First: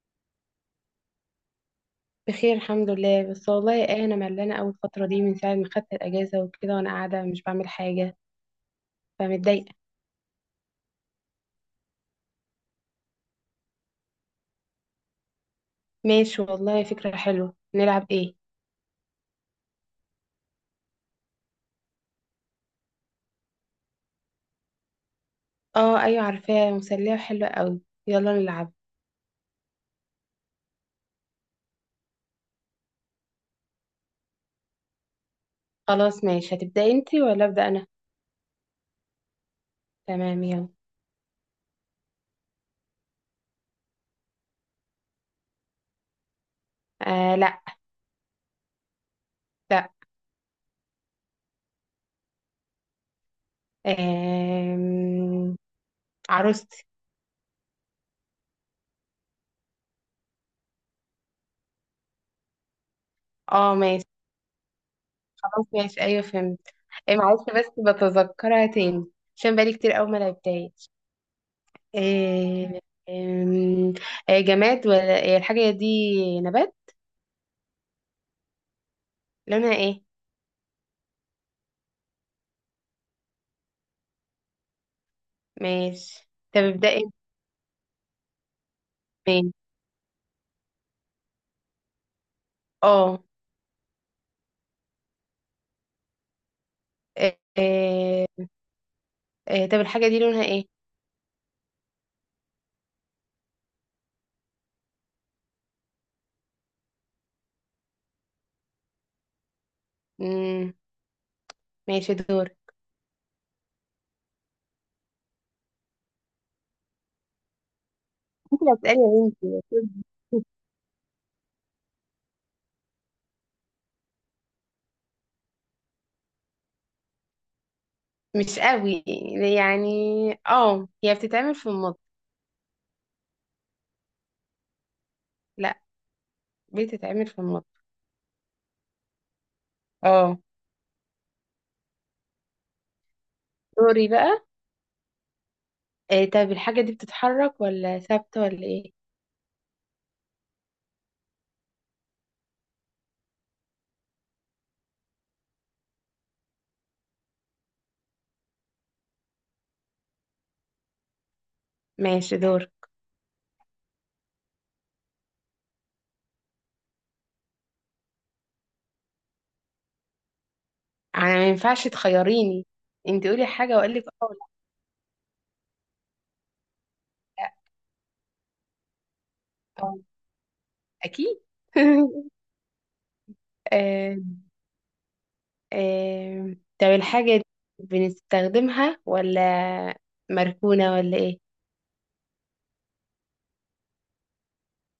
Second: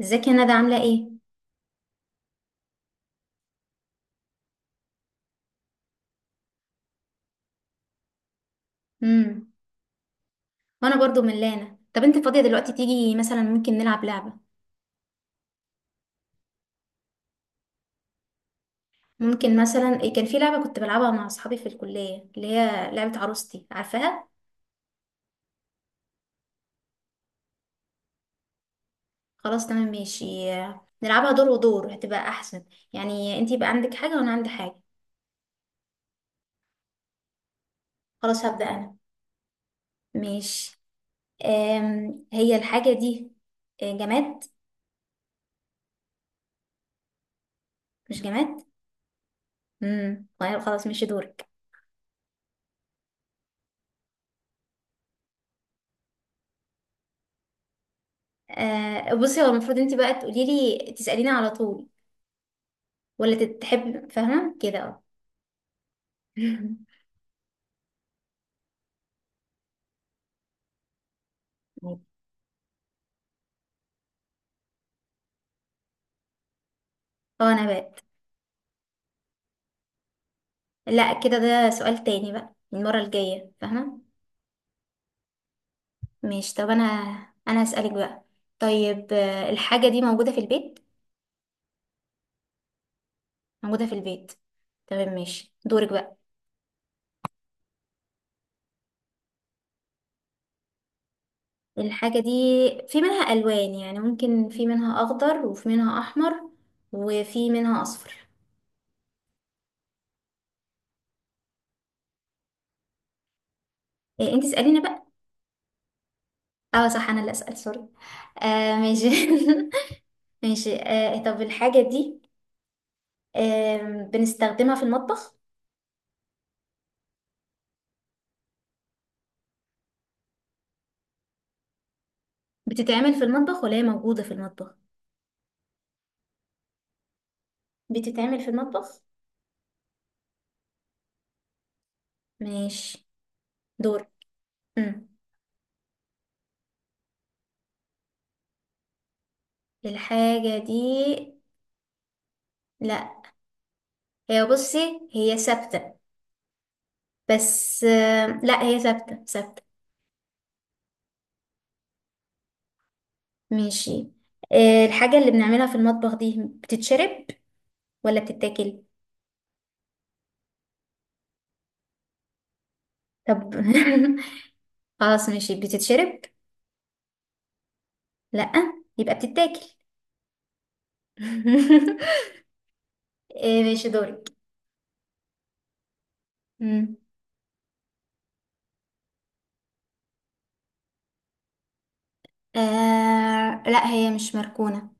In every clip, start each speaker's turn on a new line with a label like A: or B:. A: ازيك يا ندى عاملة ايه؟
B: بخير الحمد لله. بس والله ايه، انا ملانه اول فتره دي، من ساعه ما خدت الاجازه وكده وانا قاعده مش بعمل حاجه،
A: امم.
B: فمتضايقه.
A: وانا برضو ملانة. طب انت فاضية دلوقتي، تيجي مثلا ممكن نلعب لعبة؟
B: ماشي والله، فكره حلوه، نلعب ايه؟
A: ممكن مثلا كان في لعبة كنت بلعبها مع اصحابي في الكلية، اللي هي لعبة عروستي، عارفاها؟
B: اه ايوه، عارفاه، مسليه وحلوه قوي. يلا نلعب.
A: خلاص، تمام، ماشي. نلعبها دور ودور هتبقى احسن. يعني انت يبقى عندك حاجة وانا عندي حاجة.
B: خلاص ماشي، هتبداي انتي ولا ابدا انا؟
A: خلاص، هبدأ انا.
B: تمام يلا.
A: ماشي. هي الحاجة دي جماد.
B: لا.
A: مش جماد؟
B: لا.
A: طيب، خلاص، ماشي، دورك.
B: آم... عروستي.
A: أه، بصي، هو المفروض انت بقى تقولي لي تسأليني على طول، ولا
B: اه ماشي.
A: تحب، فاهمة كده؟
B: خلاص ماشي، ايوه فهمت. إيه، معلش بس بتذكرها تاني. عشان بقالي كتير قوي ما لعبتهاش. آه، آم، آه، جماد ولا الحاجة دي نبات؟
A: اه، نبات.
B: لونها ايه؟
A: لا، كده ده سؤال تاني بقى المرة الجاية، فاهمة.
B: ماشي.
A: ماشي،
B: طب
A: طب انا
B: ابدأ انت.
A: انا هسألك بقى. طيب،
B: ماشي.
A: الحاجة دي موجودة في البيت.
B: اه.
A: موجودة في البيت. تمام، ماشي، دورك بقى.
B: آه، آه، طب الحاجة دي لونها ايه؟
A: الحاجة دي في منها ألوان، يعني ممكن في منها أخضر، وفي منها أحمر، وفي منها أصفر.
B: مم. ماشي دور.
A: إيه، انت اسأليني بقى. اه صح، انا اللي أسأل، سوري.
B: انت اللي
A: آه،
B: هتسألي
A: ماشي.
B: يا بنتي.
A: ماشي، طب الحاجة دي آه بنستخدمها في المطبخ.
B: مش قوي يعني. اه، هي بتتعمل في المطبخ.
A: بتتعمل في المطبخ ولا هي موجودة في المطبخ؟
B: لا، بتتعمل في المطبخ.
A: بتتعمل في المطبخ.
B: اه.
A: ماشي، دور.
B: دوري بقى.
A: مم.
B: طب الحاجة دي بتتحرك ولا ثابتة ولا ايه؟
A: الحاجة دي، لا، هي، بصي، هي ثابتة. بس لا هي ثابتة ثابتة.
B: ماشي دور.
A: ماشي، الحاجة اللي بنعملها في المطبخ دي بتتشرب ولا بتتاكل؟
B: انا ما ينفعش تخيريني، انت قولي
A: طب
B: حاجة واقول لك اه.
A: خلاص، ماشي، بتتشرب؟ لا. يبقى بتتاكل.
B: آه، أكيد.
A: آه، ماشي،
B: آه،
A: دورك.
B: طب
A: مم.
B: الحاجة دي بنستخدمها ولا مركونة ولا إيه؟
A: آه، لا هي مش مركونة.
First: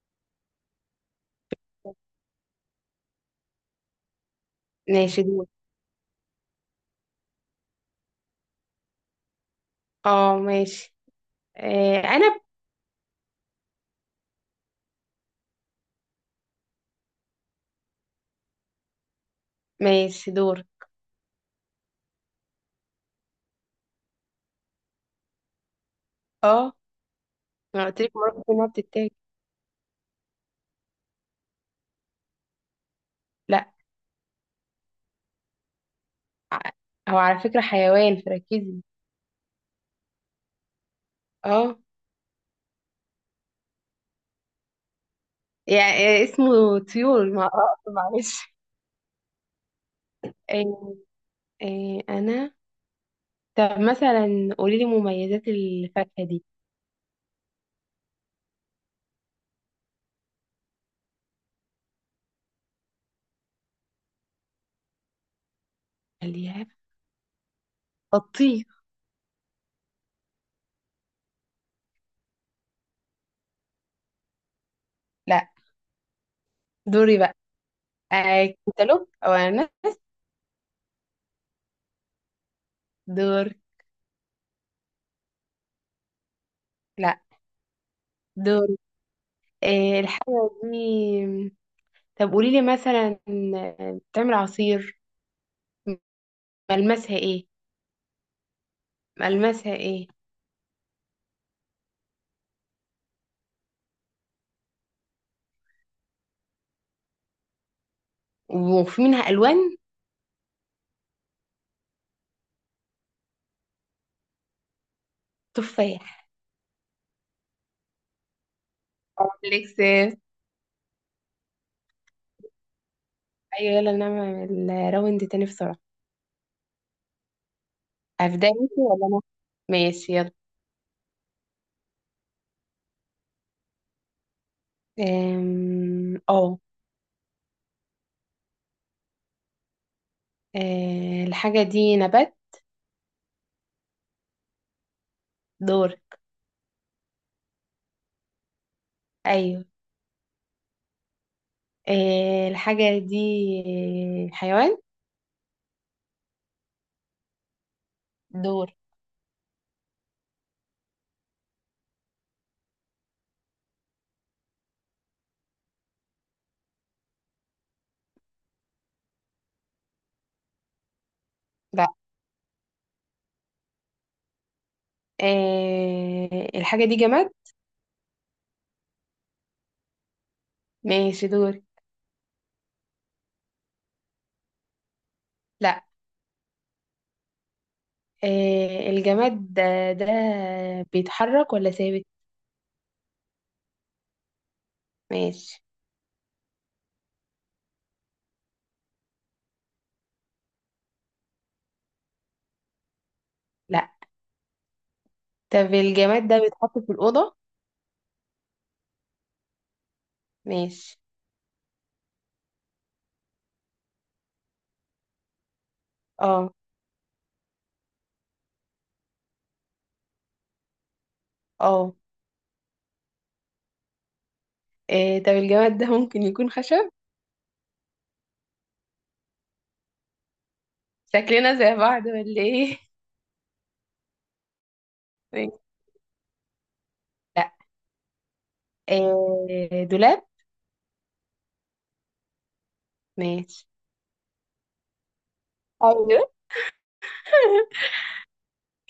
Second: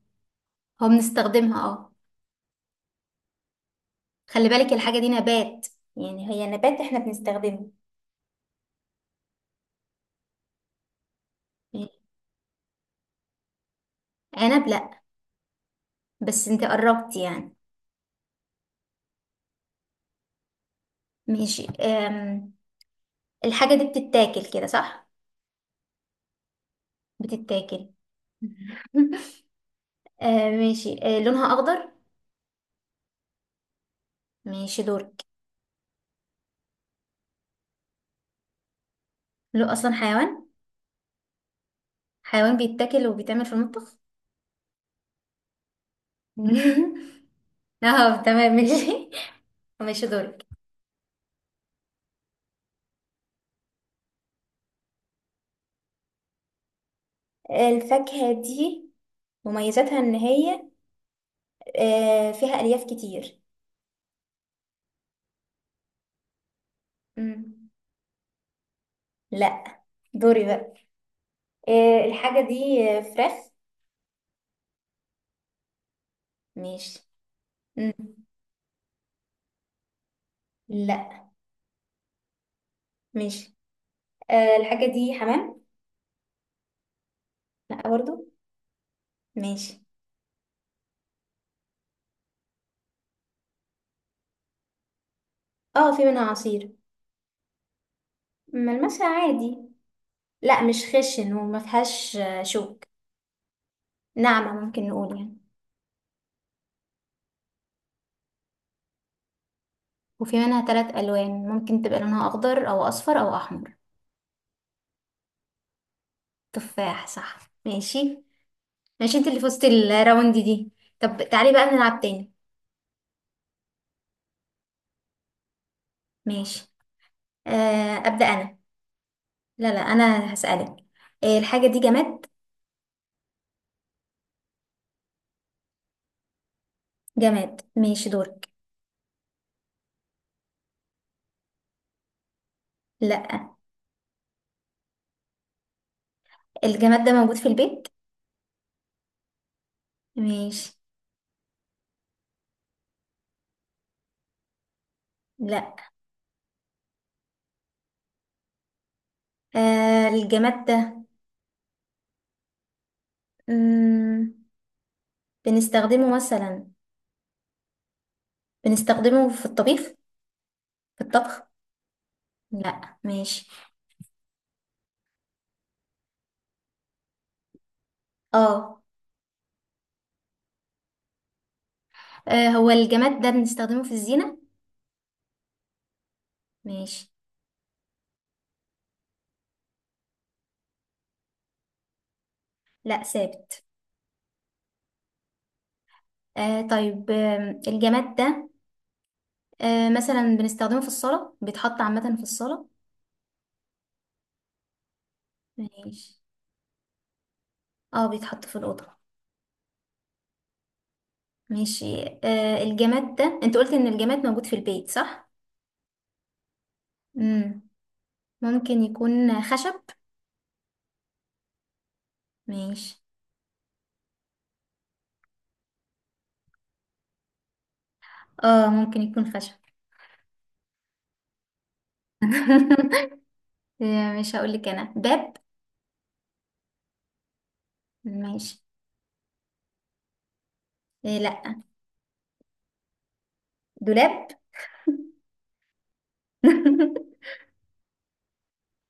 A: هو بنستخدمها، اه. خلي بالك الحاجة دي
B: ماشي دور.
A: نبات. يعني هي نبات احنا بنستخدمه.
B: اه ماشي.
A: يعني،
B: آه، أنا ب-
A: عنب؟ لأ، بس انت قربت يعني.
B: ماشي دور.
A: ماشي، الحاجة دي بتتاكل كده صح؟
B: اه. ما
A: بتتاكل.
B: قلت لك مرة إنها بتتاكل؟
A: آه، ماشي، لونها أخضر.
B: لا.
A: ماشي، دورك.
B: ع- هو على فكرة حيوان، فركزي.
A: لو أصلا حيوان.
B: اه.
A: حيوان بيتاكل وبيتعمل في المطبخ.
B: يعني اسمه طيور ما
A: اه، تمام،
B: معلش.
A: ماشي. ماشي، دورك.
B: آه، آه، أنا طب مثلا قولي لي مميزات الفاكهة دي.
A: الفاكهة دي مميزاتها ان هي فيها الياف كتير.
B: خليها.
A: مم.
B: الطيب.
A: لا. دوري بقى. الحاجة دي فراخ؟
B: لا.
A: ماشي.
B: دوري بقى.
A: مم.
B: كنتالوب او انا.
A: لا.
B: دور.
A: ماشي. الحاجة دي حمام؟
B: لا.
A: لا برضو.
B: دور.
A: ماشي.
B: آه الحاجة دي طب قولي لي مثلا، بتعمل عصير؟
A: اه، في منها عصير.
B: ملمسها ايه؟
A: ملمسها عادي.
B: ملمسها ايه؟
A: لا، مش خشن وما فيهاش شوك. ناعمة ممكن نقول يعني.
B: وفي منها الوان؟
A: وفي منها ثلاث ألوان، ممكن تبقى لونها أخضر أو أصفر أو أحمر.
B: تفاح.
A: تفاح؟ صح. ماشي. ماشي، انت اللي فزتي
B: ليكس ايوه.
A: الراوند دي. طب تعالي بقى نلعب تاني.
B: يلا نعمل راوند تاني بسرعة.
A: ماشي. أبدأ
B: هبدأ
A: أنا.
B: انتي ولا انا؟
A: لا لا،
B: ماشي يلا.
A: أنا هسألك. الحاجة دي جماد.
B: اه.
A: جماد؟ ماشي، دور.
B: الحاجة دي نبات؟
A: لا.
B: دور.
A: الجماد ده موجود في البيت.
B: ايوه.
A: ماشي.
B: الحاجة دي حيوان؟
A: لا.
B: دور.
A: الجماد ده، مم. بنستخدمه مثلا، بنستخدمه في الطبخ.
B: لا.
A: لا، ماشي.
B: الحاجة دي جماد؟
A: اه.
B: ماشي دوري.
A: هو الجماد ده بنستخدمه في الزينة؟
B: لا.
A: ماشي.
B: الجماد ده بيتحرك ولا ثابت؟
A: لا، ثابت.
B: ماشي.
A: آه، طيب، الجماد ده مثلا بنستخدمه في الصالة، بيتحط عامة في الصالة.
B: لا. طب
A: ماشي.
B: الجماد ده بيتحط في الأوضة؟
A: اه، بيتحط في الأوضة.
B: ماشي.
A: ماشي، الجماد ده، انت قلت ان الجماد موجود في البيت، صح؟
B: اه
A: مم. ممكن يكون خشب.
B: اه.
A: ماشي.
B: طب الجماد ده ممكن يكون خشب؟
A: اه، ممكن يكون خشب.
B: شكلنا زي بعض ولا ايه؟
A: مش هقول لك انا باب.
B: ماشي. لا.
A: ماشي.
B: دولاب؟
A: إيه؟ لا.
B: ماشي.
A: دولاب.
B: اه دولاب.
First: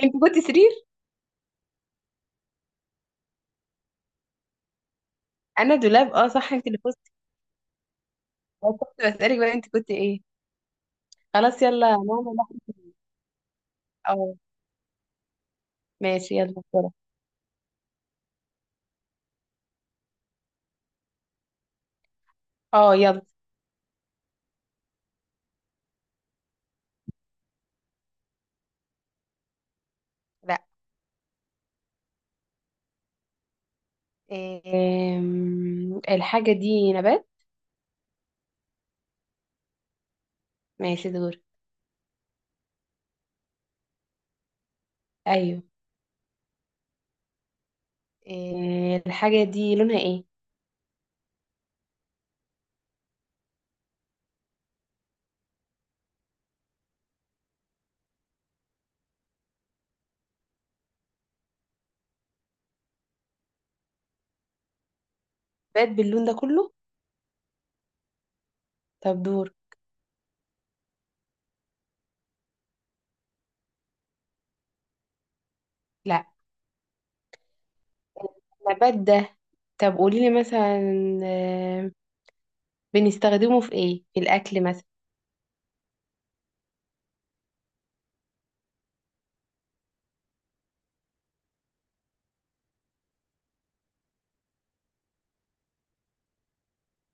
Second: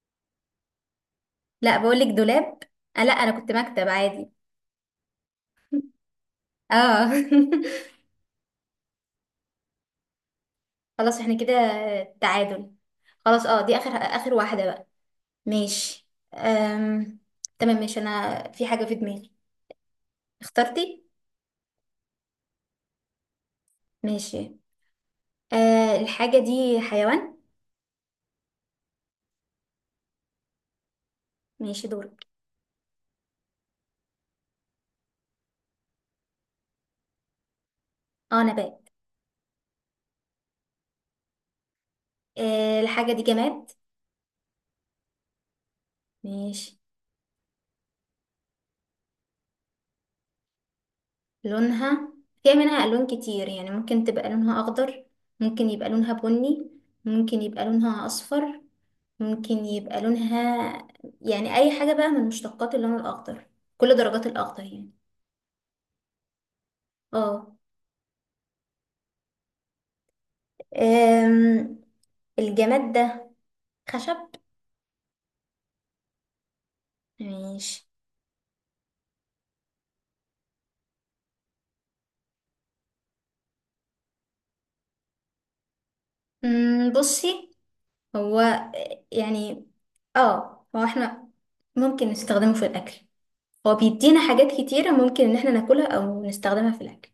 B: انت كنت سرير؟
A: لا، بقول لك دولاب. آه، لا انا كنت مكتب عادي.
B: انا دولاب، اه صح، انت اللي
A: اه.
B: فزت. أنا كنت بسألك بقى، انت كنت ايه؟
A: خلاص، احنا كده
B: خلاص يلا نعمل
A: تعادل.
B: واحدة.
A: خلاص، اه، دي اخر اخر
B: اه.
A: واحدة بقى. ماشي.
B: ماشي يلا بسرعة.
A: أم... تمام، ماشي، انا في حاجة في دماغي. اخترتي؟
B: اه يلا.
A: ماشي. الحاجة دي حيوان؟
B: لا.
A: ماشي، دورك.
B: الحاجة دي نبات؟
A: اه، نبات.
B: ماشي دور.
A: الحاجة دي جماد؟
B: أيوه.
A: ماشي.
B: الحاجة دي لونها إيه؟
A: لونها، فيها منها ألوان كتير، يعني ممكن تبقى لونها أخضر، ممكن يبقى لونها بني، ممكن يبقى لونها أصفر، ممكن يبقى لونها، يعني، أي حاجة بقى من مشتقات اللون الأخضر، كل درجات الأخضر يعني.
B: نبات باللون ده كله؟
A: اه.
B: طب دور.
A: أم، الجماد ده خشب؟
B: لا.
A: ماشي.
B: نبات ده. طب قوليلي مثلا، أم، بنستخدمه في إيه، في الأكل مثلا؟
A: بصي، هو، يعني، اه هو احنا ممكن نستخدمه في الأكل. هو بيدينا حاجات كتيرة ممكن إن احنا ناكلها أو نستخدمها في الأكل.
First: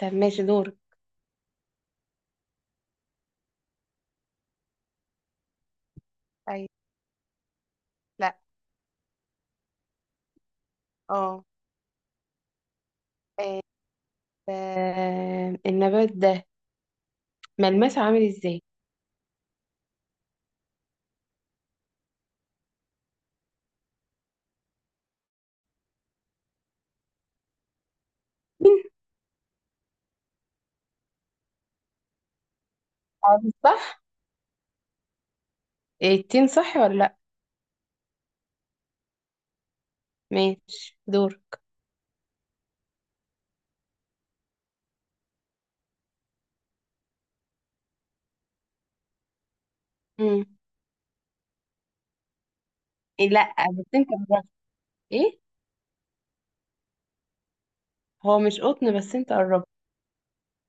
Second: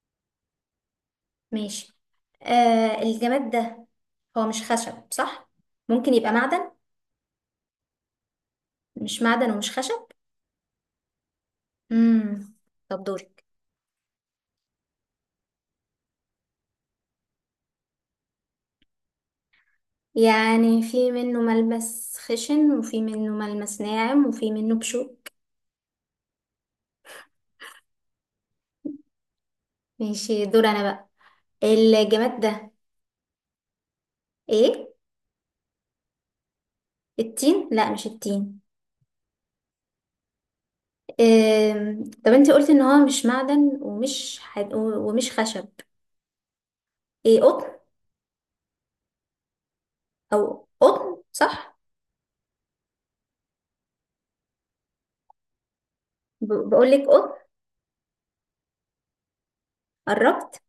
B: طب ماشي دور.
A: ماشي. الجماد ده، هو مش خشب صح؟ ممكن يبقى
B: أيوه.
A: معدن.
B: لا.
A: مش معدن ومش خشب.
B: اه.
A: امم. طب دورك.
B: أم، أم، النبات ده ملمسه عامل إزاي؟
A: يعني في منه ملمس خشن، وفي منه ملمس ناعم، وفي منه بشوك.
B: تين.
A: ماشي، دور انا بقى. الجماد ده،
B: عامل صح؟
A: ايه،
B: إيه، التين صح ولا لأ؟
A: التين؟ لا، مش التين.
B: ماشي دور.
A: طب انت قلت ان هو مش معدن ومش خشب. ايه، قطن؟ او
B: مم.
A: قطن صح؟
B: إيه، لأ، بس أنت قربت. إيه.
A: بقول لك قطن.
B: هو مش قطن، بس أنت قربت.
A: قربت.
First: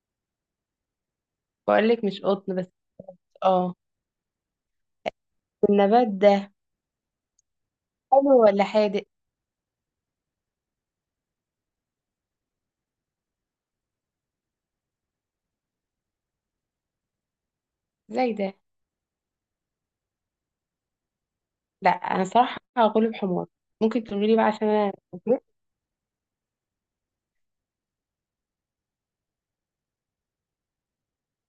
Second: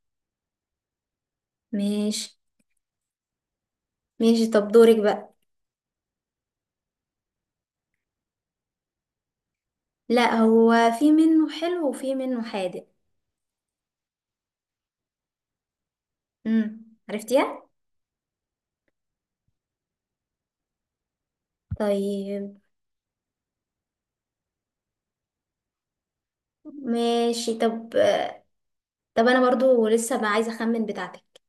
B: بقولك مش
A: ماشي.
B: قطن بس. اه.
A: ماشي، طب دورك بقى.
B: النبات ده حلو ولا حادق؟
A: لا، هو في منه حلو وفي منه حادق. عرفتيها.
B: زي ده. لا، انا
A: طيب.
B: صراحه هقوله بحمار. ممكن تقولي بقى عشان انا اتفقت؟
A: ماشي، طب انا برضو لسه ما عايزه اخمن بتاعتك.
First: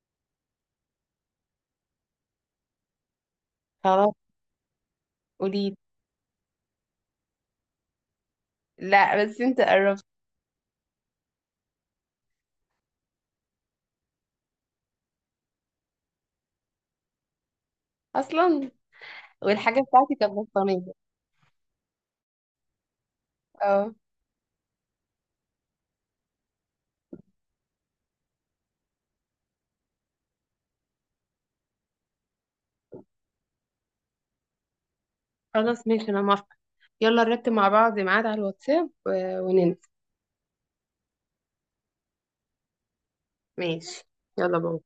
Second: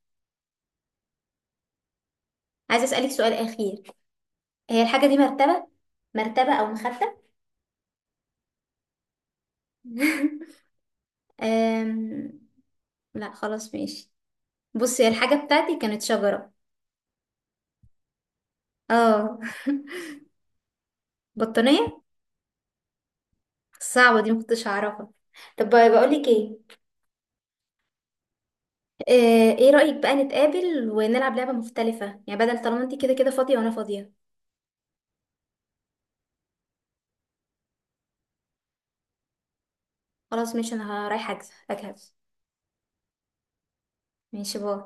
A: عايزه اسالك سؤال اخير.
B: خلاص.
A: هي الحاجه دي مرتبه؟
B: قولي.
A: مرتبه او مخده؟
B: لا بس انت قربت.
A: أم... لا، خلاص، ماشي. بصي، الحاجه بتاعتي كانت شجره.
B: اصلا.
A: اه.
B: والحاجه بتاعتي كانت بطانيه.
A: بطانيه.
B: اه.
A: صعبه دي، ما كنتش هعرفها. طب بقول لك ايه، ايه رأيك بقى نتقابل ونلعب لعبة مختلفة، يعني بدل، طالما انت كده كده فاضية وانا فاضية.
B: خلاص ماشي، انا موافقه. يلا نرتب مع بعض ميعاد على الواتساب وننزل.
A: خلاص، ماشي، انا رايحة أجهز.
B: ماشي
A: ماشي،
B: يلا
A: باي.
B: باي.